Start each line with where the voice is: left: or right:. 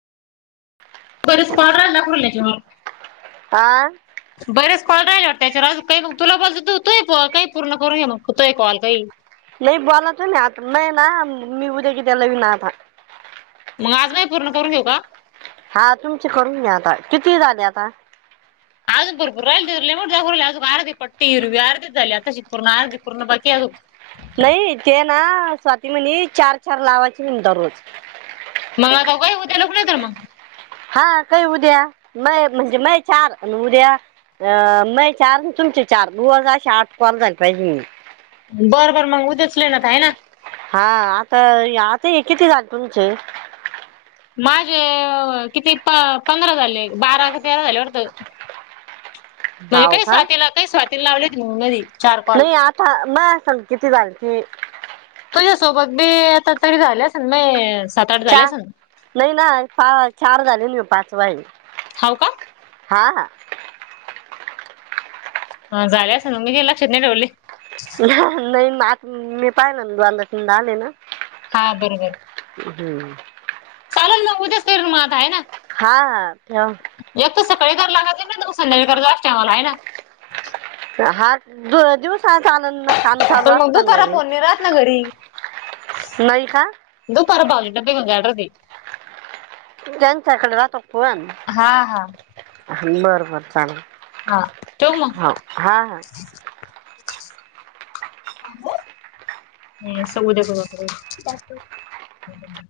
right: हा
left: [unintelligible] बरेच कॉल राहिला वाटते त्याच्या आ काही ग तुला बोललं [unintelligible] काही पूर्ण करून घे मग होतय कॉल काही.
right: लय बोलातो नाही. आता मै ना [unintelligible]
left: मग आज बाई पूर्ण करून घेऊ का?
right: हा तुमचे करून घ्या आता. किती झाले आता?
left: अजून भरपूर राहिलं. लई मोठ्या खोल्या अजून आर्धी पट्टी हिरवी आर्धीच झाल्या अत्ताशी, पूर्ण आर्धी पूर्ण बाकी आहे अजून.
right: नाही ते ना स्वाती म्हणे चार चार लावायचे म्हणे दररोज.
left: मग आता काय उद्या [unintelligible] मग?
right: हा काही उद्या. मये म्हणजे मये चार आणि उद्या अ माये चार, तुमचे चार रोज असे आठ कॉल झाले पाहिजे मग.
left: बरं बरं मग उद्याच [unintelligible] आहे ना?
right: हा आता आता हे किती झालं तुमचे?
left: माझे किती प-पंधरा झाले बारा का तेरा झाले वाटतं. म्हणजे
right: हाव
left: काही
right: का
left: स्वातीला काही स्वातीला लावलेवते मधी चार कॉल.
right: माया संग किती झालती?
left: तुझ्या सोबत बी आता तरी झाले असन मी सात आठ
right: च
left: झाले असेल
right: नाही ना पा चार झाले आणि हो पाचवा आहे.
left: हाव
right: हा हा.
left: हा झाले असेल मी काही लक्षात नाही ठेवले.
right: न्हा नाही मी आता मी पाहिलं ना दोनदा तीनदा आले ना.
left: हा बरोबर,
right: हम्म.
left: चालेल मग उद्याच करीन मग आता आहे ना.
right: हा ठेव.
left: एक तर सकाळी करार लागती नाहीतर संध्याकाळी कराय लागते मला आहे ना?
right: हा दिवसा चालू ना काम चालू असताना बी
left: ला घरी
right: नाही का?
left: दुपार भावे डब्बे मग ऑर्डर दे.
right: त्यांच्याकडे राहतो फोन.
left: हा हा
right: बर बर चालणं.
left: हा ठेव मग.
right: हा हा.
left: हम्म सरळ उद्या करु [unintelligible] एक मीनट.